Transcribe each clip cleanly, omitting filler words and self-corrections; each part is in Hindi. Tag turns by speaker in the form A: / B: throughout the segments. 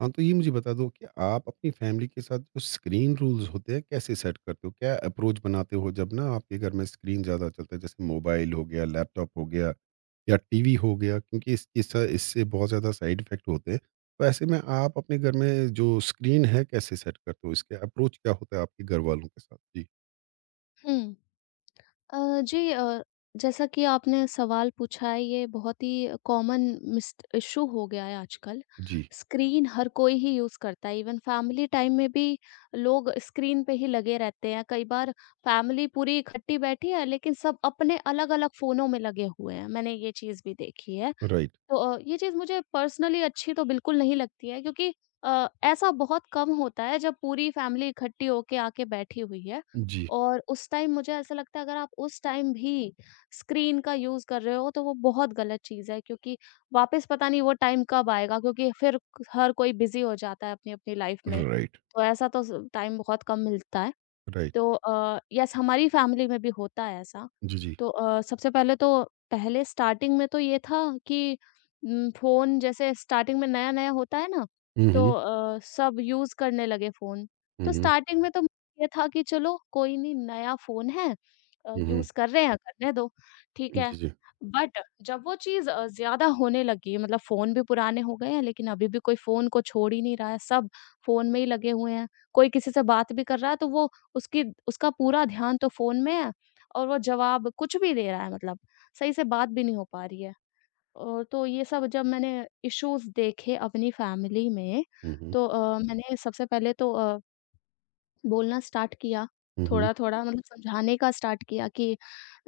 A: हाँ, तो ये मुझे बता दो कि आप अपनी फैमिली के साथ जो स्क्रीन रूल्स होते हैं कैसे सेट करते हो? क्या अप्रोच बनाते हो जब ना आपके घर में स्क्रीन ज़्यादा चलता है जैसे मोबाइल हो गया, लैपटॉप हो गया या टीवी हो गया क्योंकि इस इससे बहुत ज़्यादा साइड इफ़ेक्ट होते हैं। तो ऐसे में आप अपने घर में जो स्क्रीन है कैसे सेट करते हो? इसके अप्रोच क्या होता है आपके घर वालों के साथ? जी,
B: हुँ। जी, जैसा कि आपने सवाल पूछा है ये बहुत ही कॉमन मिस्ट इश्यू हो गया है आजकल।
A: जी,
B: स्क्रीन हर कोई ही यूज़ करता है इवन फैमिली टाइम में भी लोग स्क्रीन पे ही लगे रहते हैं। कई बार फैमिली पूरी इकट्ठी बैठी है लेकिन सब अपने अलग-अलग फ़ोनों में लगे हुए हैं। मैंने ये चीज़ भी देखी है।
A: राइट।
B: तो ये चीज़ मुझे पर्सनली अच्छी तो बिल्कुल नहीं लगती है क्योंकि ऐसा बहुत कम होता है जब पूरी फैमिली इकट्ठी होके आके बैठी हुई है
A: जी,
B: और उस टाइम मुझे ऐसा लगता है अगर आप उस टाइम भी स्क्रीन का यूज़ कर रहे हो तो वो बहुत गलत चीज़ है क्योंकि वापस पता नहीं वो टाइम कब आएगा क्योंकि फिर हर कोई बिजी हो जाता है अपनी अपनी लाइफ में
A: राइट,
B: तो ऐसा तो टाइम बहुत कम मिलता है
A: राइट।
B: तो यस हमारी फैमिली में भी होता है ऐसा।
A: जी, जी।
B: तो सबसे पहले तो पहले स्टार्टिंग में तो ये था कि फ़ोन जैसे स्टार्टिंग में नया-नया होता है ना,
A: हुँ,
B: तो
A: हुँ।
B: सब यूज़ करने लगे फ़ोन।
A: हुँ,
B: तो
A: हुँ।
B: स्टार्टिंग में तो ये था कि चलो कोई नहीं नया फ़ोन है
A: हुँ, हुँ।
B: यूज़ कर रहे हैं, करने दो, ठीक है।
A: जी, जी।
B: बट जब वो चीज़ ज़्यादा होने लगी मतलब फ़ोन भी पुराने हो गए हैं, लेकिन अभी भी कोई फ़ोन को छोड़ ही नहीं रहा है, सब फ़ोन में ही लगे हुए हैं। कोई किसी से बात भी कर रहा है तो वो उसकी उसका पूरा ध्यान तो फ़ोन में है और वो जवाब कुछ भी दे रहा है मतलब, सही से बात भी नहीं हो पा रही है। और तो ये सब जब मैंने इश्यूज़ देखे अपनी फैमिली में,
A: हुँ, हुँ।
B: तो मैंने सबसे पहले तो बोलना स्टार्ट किया,
A: हुँ, हुँ।
B: थोड़ा-थोड़ा हुँ। मतलब समझाने का स्टार्ट किया कि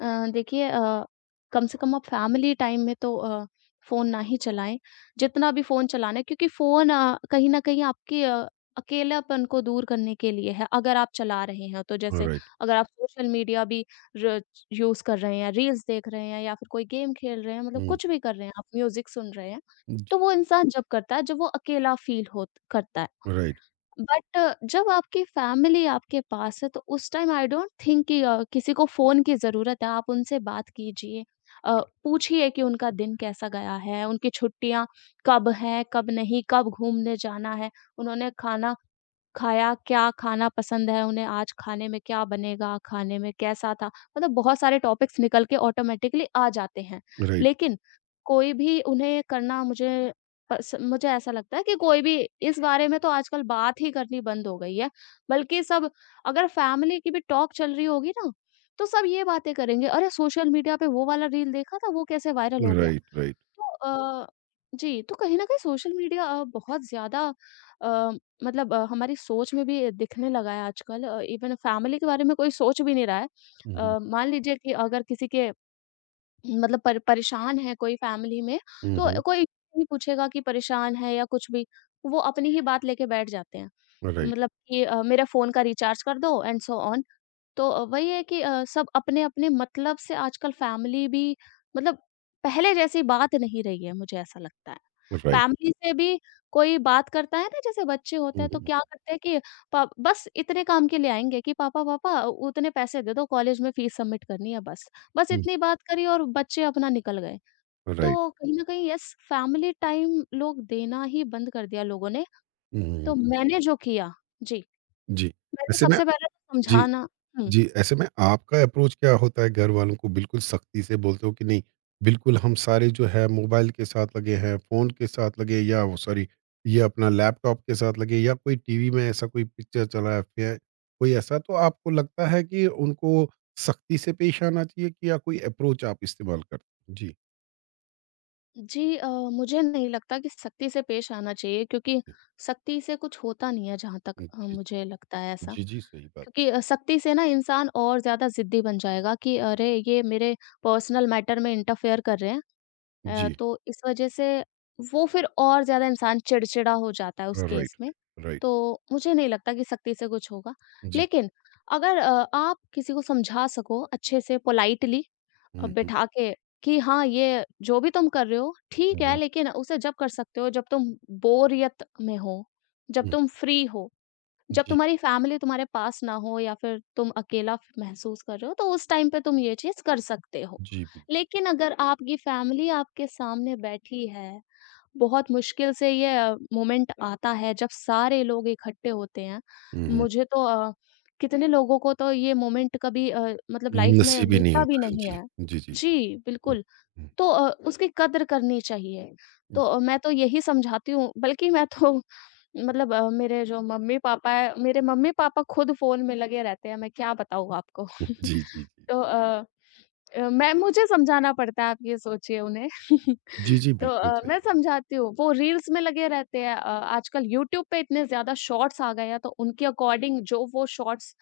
B: अ, देखिए कम से कम आप फैमिली टाइम में तो फ़ोन ना ही चलाएँ, जितना भी फ़ोन चलाना है क्योंकि फ़ोन कहीं न कहीं आपके अकेलापन को दूर करने के लिए है, अगर आप चला रहे हैं तो। जैसे
A: राइट।
B: अगर आप सोशल मीडिया भी र यूज़ कर रहे हैं, रील्स देख रहे हैं या फिर कोई गेम खेल रहे हैं, मतलब
A: हुँ,
B: कुछ भी कर रहे हैं आप, म्यूज़िक सुन रहे हैं,
A: जी,
B: तो वो इंसान जब करता है, जब वो अकेला फ़ील होत करता है।
A: राइट।
B: बट जब आपकी फैमिली आपके पास है तो उस टाइम आई डोंट थिंक कि किसी को फ़ोन की ज़रूरत है, आप उनसे बात कीजिए। अ, पूछिए कि उनका दिन कैसा गया है, उनकी छुट्टियाँ कब हैं, कब नहीं, कब घूमने जाना है, उन्होंने खाना खाया क्या खाना पसंद है उन्हें, आज खाने में क्या बनेगा, खाने में कैसा था? मतलब बहुत सारे टॉपिक्स निकल के ऑटोमैटिकली आ जाते हैं।
A: राइट,
B: लेकिन कोई भी उन्हें करना मुझे पस मुझे ऐसा लगता है कि कोई भी इस बारे में तो आजकल बात ही करनी बंद हो गई है। बल्कि सब अगर फैमिली की भी टॉक चल रही होगी ना, तो सब ये बातें करेंगे, "अरे! सोशल मीडिया पे वो वाला रील देखा था, वो कैसे वायरल हो गया?"
A: Right, right.
B: तो जी, तो कहीं न कहीं सोशल मीडिया बहुत ज़्यादा अ, मतलब हमारी सोच में भी दिखने लगा है आजकल इवन फैमिली के बारे में कोई सोच भी नहीं रहा है।
A: हुँ, हुँ।
B: मान लीजिए कि अगर किसी के मतलब पर परेशान है कोई फैमिली में,
A: हुँ,
B: तो
A: हुँ।
B: कोई नहीं पूछेगा कि परेशान है या कुछ भी, वो अपनी ही बात लेके बैठ जाते हैं।
A: राइट,
B: मतलब कि मेरा फ़ोन का रिचार्ज कर दो एंड सो ऑन। तो वही है कि सब अपने-अपने मतलब से आजकल फैमिली भी मतलब पहले जैसी बात नहीं रही है, मुझे ऐसा लगता है।
A: राइट।
B: फैमिली से भी कोई बात करता है ना, जैसे बच्चे होते
A: हुँ,
B: हैं तो
A: हुँ,
B: क्या
A: हुँ,
B: करते हैं कि प बस इतने काम के लिए आएँगे कि पापा पापा उतने पैसे दे दो कॉलेज में फ़ीस सबमिट करनी है बस। बस
A: हुँ।
B: इतनी बात करी और बच्चे अपना निकल गए।
A: राइट।
B: तो कहीं न कहीं यस फैमिली टाइम लोग देना ही बंद कर दिया लोगों ने।
A: हुँ,
B: तो
A: हुँ।
B: मैंने जो किया जी,
A: जी,
B: मैंने
A: ऐसे में
B: सबसे पहले तो
A: जी,
B: समझाना हुँ।
A: जी, ऐसे में आपका अप्रोच क्या होता है घरवालों को बिल्कुल सख्ती से बोलते हो कि नहीं, बिल्कुल हम सारे जो है मोबाइल के साथ लगे हैं, फ़ोन के साथ लगे या वो सॉरी ये अपना लैपटॉप के साथ लगे या कोई टीवी में ऐसा कोई पिक्चर चला है या कोई ऐसा तो आपको लगता है कि उनको सख्ती से पेश आना चाहिए कि या कोई अप्रोच आप इस्तेमाल करते हो? जी,
B: जी, मुझे नहीं लगता कि सख्ती से पेश आना चाहिए क्योंकि
A: जी।
B: सख्ती से कुछ होता नहीं है जहाँ तक
A: हुँ, जी,
B: मुझे
A: जी।
B: लगता है ऐसा।
A: जी, जी, सही बात।
B: क्योंकि सख्ती से ना इंसान और ज़्यादा ज़िद्दी बन जाएगा कि अरे ये मेरे पर्सनल मैटर में इंटरफेयर कर रहे हैं
A: जी,
B: तो इस वजह से वो फिर और ज़्यादा इंसान चिड़चिड़ा हो जाता है उस केस
A: राइट,
B: में।
A: राइट।
B: तो मुझे नहीं लगता कि सख्ती से कुछ होगा।
A: जी।
B: लेकिन अगर आप किसी को समझा सको अच्छे से पोलाइटली
A: हुँ, हुँ,
B: बिठा के कि हाँ, ये जो भी तुम कर रहे हो ठीक
A: हुँ,
B: है,
A: हुँ,
B: लेकिन उसे जब कर सकते हो जब तुम बोरियत में हो, जब
A: हुँ।
B: तुम फ्री हो, जब
A: जी,
B: तुम्हारी फैमिली तुम्हारे पास ना हो या फिर तुम अकेला फ महसूस कर रहे हो, तो उस टाइम पे तुम ये चीज़ कर सकते हो।
A: जी, बिल
B: लेकिन अगर आपकी फैमिली आपके सामने बैठी है बहुत मुश्किल से ये मोमेंट हुँ। आता है जब सारे लोग इकट्ठे होते हैं।
A: हुँ, हुँ।
B: मुझे तो कितने लोगों को तो ये मोमेंट कभी मतलब लाइफ में
A: नसीब ही नहीं
B: मिलता भी
A: होता है।
B: नहीं
A: जी,
B: है।
A: जी, जी।
B: जी,
A: हुँ,
B: बिल्कुल।
A: हुँ,
B: तो उसकी कद्र करनी चाहिए। तो मैं तो यही समझाती हूँ बल्कि मैं तो मतलब मेरे जो मम्मी-पापा हैं मेरे मम्मी-पापा खुद फ़ोन में लगे रहते हैं, मैं क्या बताऊँ आपको।
A: हुँ, जी, जी, जी।
B: तो मैं मुझे समझाना पड़ता है, आप ये सोचिए उन्हें।
A: जी, जी,
B: तो
A: बिल्कुल सही
B: मैं
A: बात।
B: समझाती हूँ, वो रील्स में लगे रहते हैं। आजकल यूट्यूब पे इतने ज़्यादा शॉर्ट्स आ गए हैं, तो उनके अकॉर्डिंग जो वो शॉर्ट्स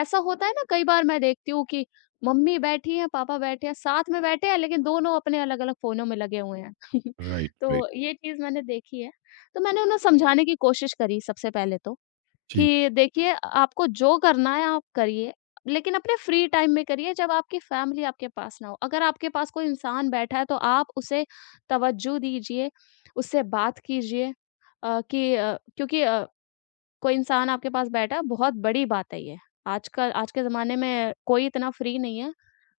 B: ऐसा होता है ना कई बार मैं देखती हूँ कि मम्मी बैठी हैं, पापा बैठे हैं, साथ में बैठे हैं लेकिन दोनों अपने अलग-अलग फ़ोनों में लगे हुए हैं।
A: Right, right.
B: तो ये चीज़ मैंने देखी है। तो मैंने उन्हें समझाने की कोशिश करी सबसे पहले तो।
A: जी,
B: कि देखिए आपको जो करना है आप करिए, लेकिन अपने फ्री टाइम में करिए जब आपकी फैमिली आपके पास ना हो। अगर आपके पास कोई इंसान बैठा है तो आप उसे तवज्जो दीजिए, उससे बात कीजिए कि क्योंकि कोई इंसान आपके पास बैठा है, बहुत बड़ी बात है ये। आज के ज़माने में कोई इतना फ्री नहीं है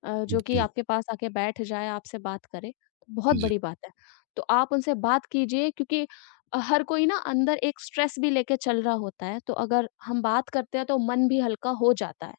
B: जो कि
A: जी,
B: आपके पास आके बैठ जाए, आपसे बात करे, तो बहुत
A: जी, जी,
B: बड़ी बात है। तो आप उनसे बात कीजिए क्योंकि हर कोई ना अंदर एक स्ट्रेस भी लेके चल रहा होता है, तो अगर हम बात करते हैं तो मन भी हल्का हो जाता है।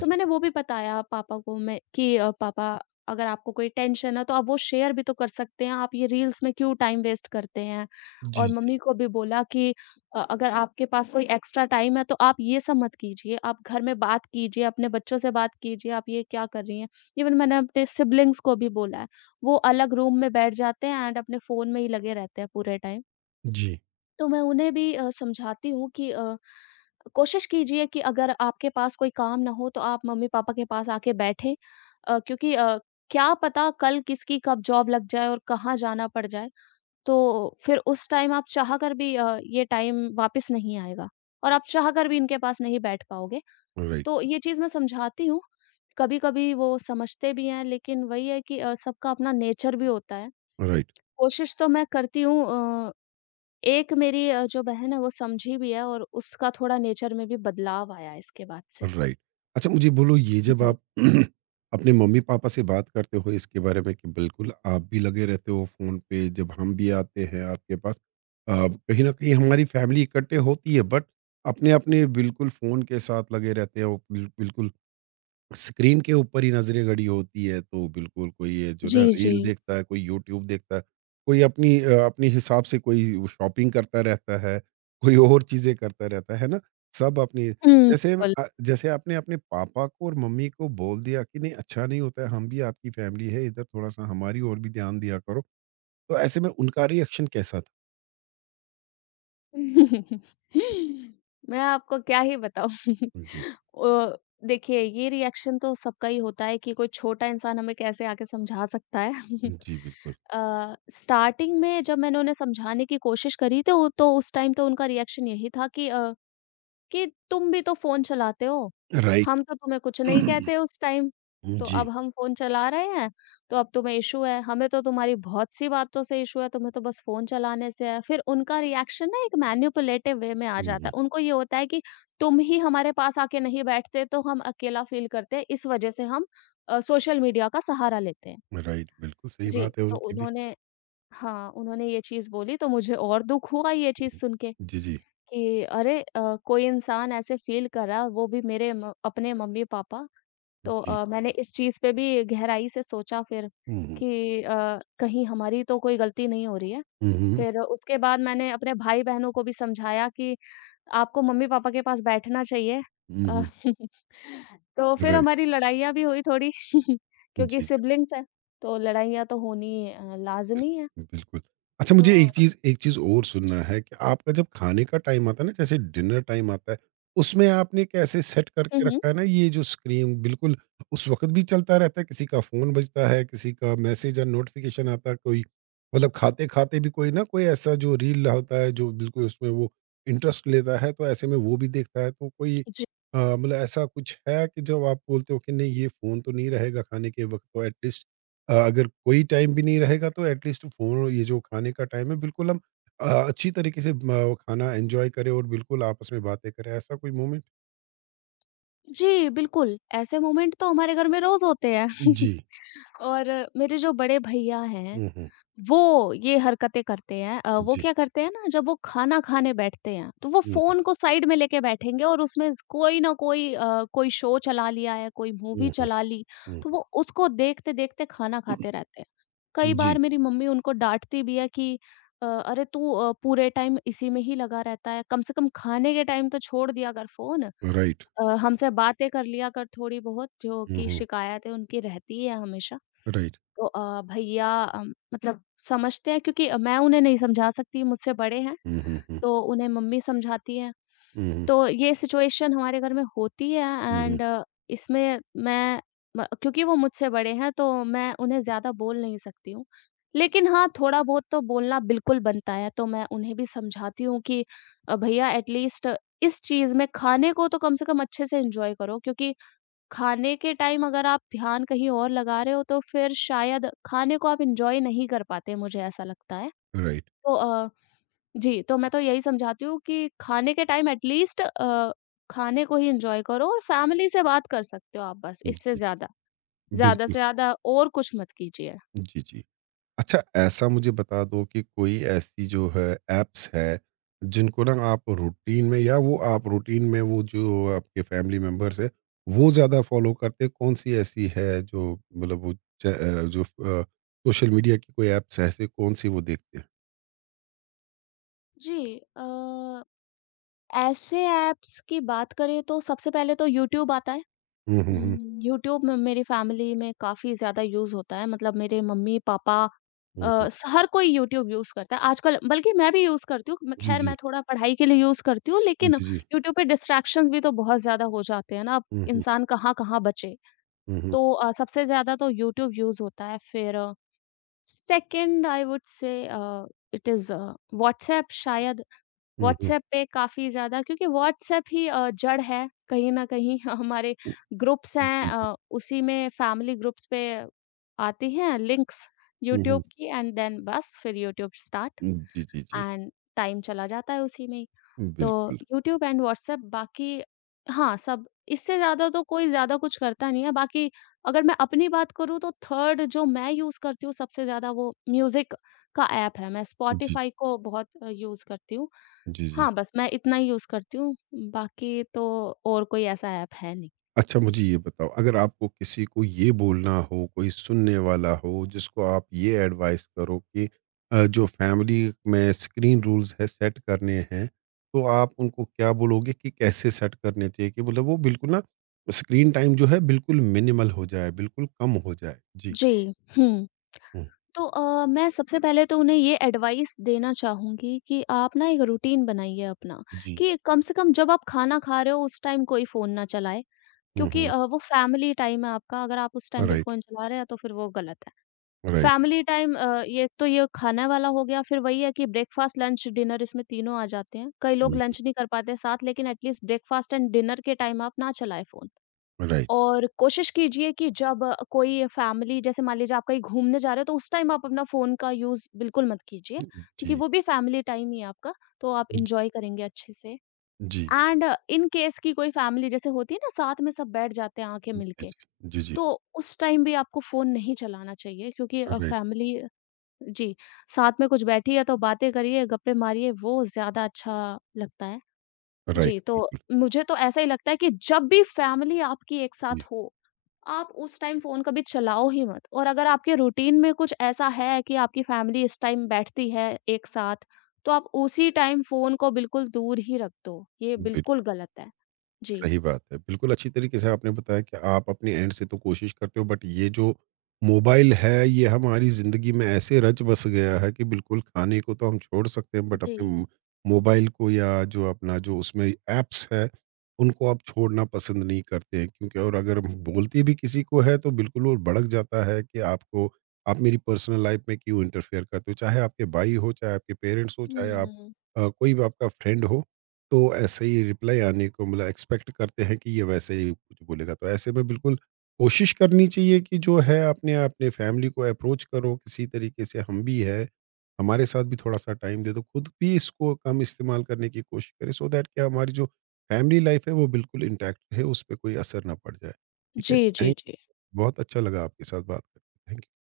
B: तो मैंने वो भी बताया पापा को मैं कि पापा अगर आपको कोई टेंशन है तो आप वो शेयर भी तो कर सकते हैं, आप ये रील्स में क्यों टाइम वेस्ट करते हैं?
A: जी,
B: और
A: जी, जी,
B: मम्मी को भी बोला कि अगर आपके पास कोई एक्स्ट्रा टाइम है तो आप ये सब मत कीजिए, आप घर में बात कीजिए, अपने बच्चों से बात कीजिए, आप ये क्या कर रही हैं? इवन मैंने अपने सिब्लिंग्स को भी बोला है, वो अलग रूम में बैठ जाते हैं एंड अपने फ़ोन में ही लगे रहते हैं पूरे टाइम।
A: जी,
B: तो मैं उन्हें भी समझाती हूँ कि कोशिश कीजिए कि अगर आपके पास कोई काम ना हो तो आप मम्मी-पापा के पास आके बैठें क्योंकि क्या पता कल किसकी कब जॉब लग जाए और कहाँ जाना पड़ जाए। तो फिर उस टाइम आप चाह कर भी ये टाइम वापस नहीं आएगा और आप चाह कर भी इनके पास नहीं बैठ पाओगे।
A: राइट,
B: तो ये चीज़ मैं समझाती हूँ, कभी-कभी वो समझते भी हैं लेकिन वही है कि सबका अपना नेचर भी होता है।
A: राइट।
B: कोशिश तो मैं करती हूँ अ एक मेरी जो बहन है वो समझी भी है और उसका थोड़ा नेचर में भी बदलाव आया है इसके बाद से।
A: राइट। अच्छा मुझे बोलो ये जब
B: जी।
A: आप अपने मम्मी-पापा से बात करते हो इसके बारे में कि बिल्कुल आप भी लगे रहते हो फ़ोन पे, जब हम भी आते हैं आपके पास कहीं न कहीं हमारी फैमिली इकट्ठे होती है बट अपने-अपने बिल्कुल फ़ोन के साथ लगे रहते हैं वो बिल्कुल स्क्रीन के ऊपर ही नज़रें गड़ी होती है, तो बिल्कुल कोई ये जो
B: जी,
A: ना
B: जी।
A: रील देखता है, कोई यूट्यूब देखता है, कोई अपनी अपने हिसाब से कोई शॉपिंग करता रहता है, कोई और चीज़ें करता रहता है ना? सब अपनी
B: हुँ,
A: जैसे
B: बिल्कुल।
A: जैसे आपने अपने पापा को और मम्मी को बोल दिया कि नहीं अच्छा नहीं होता है, हम भी आपकी फैमिली है, इधर थोड़ा-सा हमारी ओर भी ध्यान दिया करो, तो ऐसे में उनका रिएक्शन कैसा था?
B: मैं आपको क्या ही बताऊँ
A: जी,
B: अ, देखिए ये रिएक्शन तो सबका ही होता है कि कोई छोटा इंसान हमें कैसे आके समझा सकता है।
A: जी बिल्कुल,
B: अ, स्टार्टिंग में जब मैंने उन्हें समझाने की कोशिश करी तो उस टाइम तो उनका रिएक्शन यही था कि कि तुम भी तो फ़ोन चलाते हो,
A: राइट।
B: हम तो तुम्हें कुछ नहीं कहते उस टाइम, तो
A: जी,
B: अब हम फ़ोन चला रहे हैं, तो अब तुम्हें इश्यू है, हमें तो तुम्हारी बहुत-सी बातों से इश्यू है, तुम्हें तो बस फ़ोन चलाने से है। फिर उनका रिएक्शन ना एक मैनिपुलेटिव वे में आ
A: हुँ,
B: जाता
A: हुँ,
B: है। उनको ये होता है कि तुम ही हमारे पास आके नहीं बैठते, तो हम अकेला फ़ील करते हैं, इस वजह से हम सोशल मीडिया का सहारा लेते हैं।
A: राइट, बिल्कुल सही
B: जी,
A: बात है
B: तो
A: उनकी भी।
B: उन्होंने हाँ, उन्होंने ये चीज़ बोली तो मुझे और दुःख हुआ ये चीज़
A: हुँ,
B: सुन के।
A: जी, जी,
B: कि अरे कोई इंसान ऐसे फ़ील कर रहा है और वो भी मेरे म अपने मम्मी-पापा। तो
A: जी।
B: मैंने इस चीज़ पे भी गहराई से सोचा फिर
A: हुँ, हुँ।
B: कि कहीं हमारी तो कोई गलती नहीं हो रही है।
A: हुँ, हुँ।
B: फिर उसके बाद मैंने अपने भाई-बहनों को भी समझाया कि आपको मम्मी-पापा के पास बैठना चाहिए।
A: हुँ,
B: अ,
A: हुँ।
B: तो फिर हमारी लड़ाइयाँ भी हुई थोड़ी क्योंकि
A: जी,
B: सिब्लिंग्स हैं, तो लड़ाइयाँ तो होनी लाज़मी है।
A: बिल्कुल। अच्छा
B: तो
A: मुझे एक चीज़ और
B: जी।
A: सुनना है कि आपका जब खाने का टाइम आता है ना जैसे डिनर टाइम आता है, उसमें आपने कैसे सेट करके
B: हुँ,
A: रखा है ना ये जो स्क्रीन बिल्कुल उस वक़्त भी चलता रहता है, किसी का फ़ोन बजता है, किसी का मैसेज या नोटिफ़िकेशन आता है, कोई मतलब खाते-खाते भी कोई ना कोई ऐसा जो रील होता है जो बिल्कुल उसमें वो इंटरेस्ट लेता है, तो ऐसे में वो भी देखता है तो कोई
B: हुँ।
A: मतलब ऐसा कुछ है कि जब आप बोलते हो कि नहीं ये फ़ोन तो नहीं रहेगा खाने के वक़्त तो एटलीस्ट अगर कोई टाइम भी नहीं रहेगा तो एटलीस्ट फ़ोन ये जो खाने का टाइम है बिल्कुल हम अच्छी तरीके से म खाना एन्जॉय करें और बिल्कुल आपस में बातें करें, ऐसा कोई मोमेंट?
B: जी, बिल्कुल, ऐसे मोमेंट तो हमारे घर में रोज़ होते हैं
A: जी।
B: और मेरे जो बड़े भैया हैं,
A: हुँ, हुँ।
B: वो ये हरकतें करते हैं वो
A: जी।
B: क्या करते हैं ना जब वो खाना खाने बैठते हैं, तो वो
A: हुँ, हुँ।
B: फ़ोन को साइड में लेके बैठेंगे और उसमें कोई ना कोई कोई शो चला लिया है, कोई मूवी
A: हुँ, हुँ।
B: चला ली,
A: हुँ,
B: तो
A: हुँ।
B: वो उसको देखते-देखते खाना खाते रहते हैं। कई
A: जी,
B: बार मेरी मम्मी उनको डाँटती भी है कि "अरे तू पूरे टाइम इसी में ही लगा रहता है, कम से कम खाने के टाइम तो छोड़ दिया कर फ़ोन।"
A: राइट।
B: हमसे बातें कर लिया कर थोड़ी बहुत जो
A: हुँ,
B: कि
A: हुँ।
B: शिकायतें उनकी रहती है हमेशा।
A: राइट।
B: तो भैया मतलब समझते हैं क्योंकि मैं उन्हें नहीं समझा सकती, मुझसे बड़े हैं,
A: हुँ, हुँ, हुँ।
B: तो उन्हें मम्मी समझाती हैं।
A: हुँ, हुँ।
B: तो ये सिचुएशन हमारे घर में होती है
A: हुँ, हुँ।
B: एंड इसमें मैं म क्योंकि वो मुझसे बड़े हैं तो मैं उन्हें ज़्यादा बोल नहीं सकती हूँ। लेकिन हाँ, थोड़ा बहुत तो बोलना बिल्कुल बनता है, तो मैं उन्हें भी समझाती हूँ कि भैया एटलीस्ट इस चीज़ में खाने को तो कम से कम अच्छे से एन्जॉय करो क्योंकि खाने के टाइम अगर आप ध्यान कहीं और लगा रहे हो तो फिर शायद खाने को आप एन्जॉय नहीं कर पाते, मुझे ऐसा लगता है।
A: राइट।
B: तो जी, तो मैं तो यही समझाती हूँ कि खाने के टाइम एटलीस्ट खाने को ही एन्जॉय करो और फैमिली से बात कर सकते हो आप बस, इससे
A: जी,
B: ज़्यादा। ज़्यादा
A: बिल्कुल।
B: से ज़्यादा और कुछ मत कीजिए।
A: जी, जी। अच्छा ऐसा मुझे बता दो कि कोई ऐसी जो है ऐप्स है जिनको ना आप रूटीन में या वो आप रूटीन में वो जो आपके फैमिली मेंबर्स है वो ज़्यादा फॉलो करते हैं कौन सी ऐसी है जो मतलब जो सोशल मीडिया की कोई ऐप्स है ऐसे कौन सी वो देखते हैं
B: जी, ऐसे ऐप्स की बात करें तो सबसे पहले तो यूट्यूब आता है।
A: हम्म हम्म हम्म
B: यूट्यूब में मेरी फैमिली में काफ़ी ज़्यादा यूज़ होता है मतलब मेरे मम्मी-पापा अ,
A: हम्म, हम्म,
B: स हर कोई यूट्यूब यूज़ करता है आजकल बल्कि मैं भी यूज़ करती हूँ। म
A: जी
B: ख़ैर
A: जी
B: मैं थोड़ा पढ़ाई के लिए यूज़ करती हूँ लेकिन
A: जी जी
B: यूट्यूब पे डिस्ट्रैक्शंस भी तो बहुत ज़्यादा हो जाते हैं ना, अब
A: हम्म हम्म
B: इंसान कहाँ-कहाँ बचे।
A: हम्म
B: तो सबसे ज़्यादा तो यूट्यूब यूज़ होता है फिर 2nd I would say it is uh, WhatsApp शायद।
A: हम्म
B: व्हाट्सएप पे काफ़ी ज़्यादा क्योंकि व्हाट्सएप ही जड़ है कहीं न कहीं हमारे ग्रुप्स हैं
A: जी जी
B: उसी में फैमिली ग्रुप्स पे आती हैं लिंक्स
A: हम्म
B: यूट्यूब
A: हम्म,
B: की एंड देन बस फिर यूट्यूब स्टार्ट
A: जी जी जी
B: एंड टाइम चला जाता है उसी में ही। तो
A: बिल्कुल
B: यूट्यूब एंड व्हाट्सएप बाकी हाँ, सब इससे ज़्यादा तो कोई ज़्यादा कुछ करता नहीं है। बाकी अगर मैं अपनी बात करूँ तो थर्ड जो मैं यूज़ करती हूँ सबसे ज़्यादा वो म्यूज़िक का ऐप है। मैं
A: जी जी
B: स्पॉटिफ़ाई को बहुत यूज़ करती हूँ
A: जी जी
B: हाँ, बस मैं इतना ही यूज़ करती हूँ, बाकी तो और कोई ऐसा ऐप है नहीं।
A: अच्छा मुझे
B: जी।
A: ये बताओ अगर आपको किसी को ये बोलना हो कोई सुनने वाला हो जिसको आप ये एडवाइस करो कि जो फैमिली में स्क्रीन रूल्स है सेट करने हैं तो आप उनको क्या बोलोगे कि कैसे सेट करने चाहिए कि मतलब वो बिल्कुल ना स्क्रीन टाइम जो है बिल्कुल मिनिमल हो जाए बिल्कुल कम हो जाए जी
B: जी, हुँ।
A: हम्म,
B: तो मैं सबसे पहले तो उन्हें ये एडवाइस देना चाहूँगी कि आप ना एक रूटीन बनाइए अपना,
A: जी
B: कि कम से कम जब आप खाना खा रहे हो उस टाइम कोई फ़ोन ना चलाएँ,
A: हम्म
B: क्योंकि
A: हम्म
B: वो फैमिली टाइम है आपका, अगर आप उस टाइम पे
A: राइट
B: फ़ोन चला रहे हैं तो फिर वो गलत है।
A: राइट
B: फैमिली टाइम ये तो ये खाने वाला हो गया, फिर वही है कि ब्रेकफास्ट, लंच, डिनर इसमें तीनों आ जाते हैं। कई लोग
A: हम्म,
B: लंच नहीं कर पाते साथ लेकिन एटलीस्ट ब्रेकफास्ट एंड डिनर के टाइम आप ना चलाएँ फ़ोन।
A: राइट
B: और कोशिश कीजिए कि जब कोई फैमिली जैसे मान लीजिए आप कहीं घूमने जा रहे हो तो उस टाइम आप अपना फ़ोन का यूज़ बिल्कुल मत कीजिए, क्योंकि
A: जी
B: वो भी फैमिली टाइम ही है आपका, तो आप
A: जी
B: एन्जॉय करेंगे अच्छे से।
A: जी
B: एंड इन केस कि कोई फैमिली जैसे होती है ना साथ में सब बैठ जाते हैं आँखें मिल
A: जी
B: के,
A: जी जी,
B: तो उस टाइम भी आपको फ़ोन नहीं चलाना चाहिए क्योंकि
A: राइट
B: फैमिली जी, साथ में कुछ बैठिए तो बातें करिए, गप्पे मारिए, वो ज़्यादा अच्छा लगता है।
A: राइट
B: जी, तो
A: बिल्कुल
B: मुझे तो ऐसा ही लगता है कि जब भी फैमिली आपकी एक साथ हो, आप उस टाइम फ़ोन कभी चलाओ ही मत और अगर आपके रूटीन में कुछ ऐसा है कि आपकी फैमिली इस टाइम बैठती है एक साथ, तो आप उसी टाइम फ़ोन को बिल्कुल दूर ही रख दो। ये
A: जी
B: बिल्कुल गलत है। जी।
A: सही बात है। बिल्कुल अच्छी तरीके से आपने बताया कि आप अपने एंड से तो कोशिश करते हो बट ये जो मोबाइल है ये हमारी ज़िंदगी में ऐसे रच बस गया है कि बिल्कुल खाने को तो हम छोड़ सकते हैं बट अपने
B: जी।
A: मो मोबाइल को या जो अपना जो उसमें ऐप्स है, उनको आप छोड़ना पसंद नहीं करते हैं क्योंकि और अगर हम बोलते भी किसी को है तो बिल्कुल वो भड़क जाता है कि आपको आप मेरी पर्सनल लाइफ़ में क्यों इंटरफेयर करते हो? चाहे आपके भाई हो, चाहे आपके पेरेंट्स हो, चाहे आप
B: हुँ।
A: कोई भी आपका फ्रेंड हो, तो ऐसे ही रिप्लाई आने को मतलब एक्सपेक्ट करते हैं कि ये वैसे ही कुछ बोलेगा तो ऐसे में बिल्कुल कोशिश करनी चाहिए कि जो है अपने अपने फैमिली को अप्रोच करो किसी तरीके से हम भी है हमारे साथ भी थोड़ा सा टाइम दे दो खुद भी इसको कम इस्तेमाल करने की कोशिश करें सो दैट क्या हमारी जो फैमिली लाइफ है वो बिल्कुल इंटैक्ट है उस पर कोई असर ना पड़ जाए ठीक है
B: जी, जी,
A: थैंक यू
B: जी।
A: बहुत अच्छा लगा आपके साथ बात करके थैंक यू।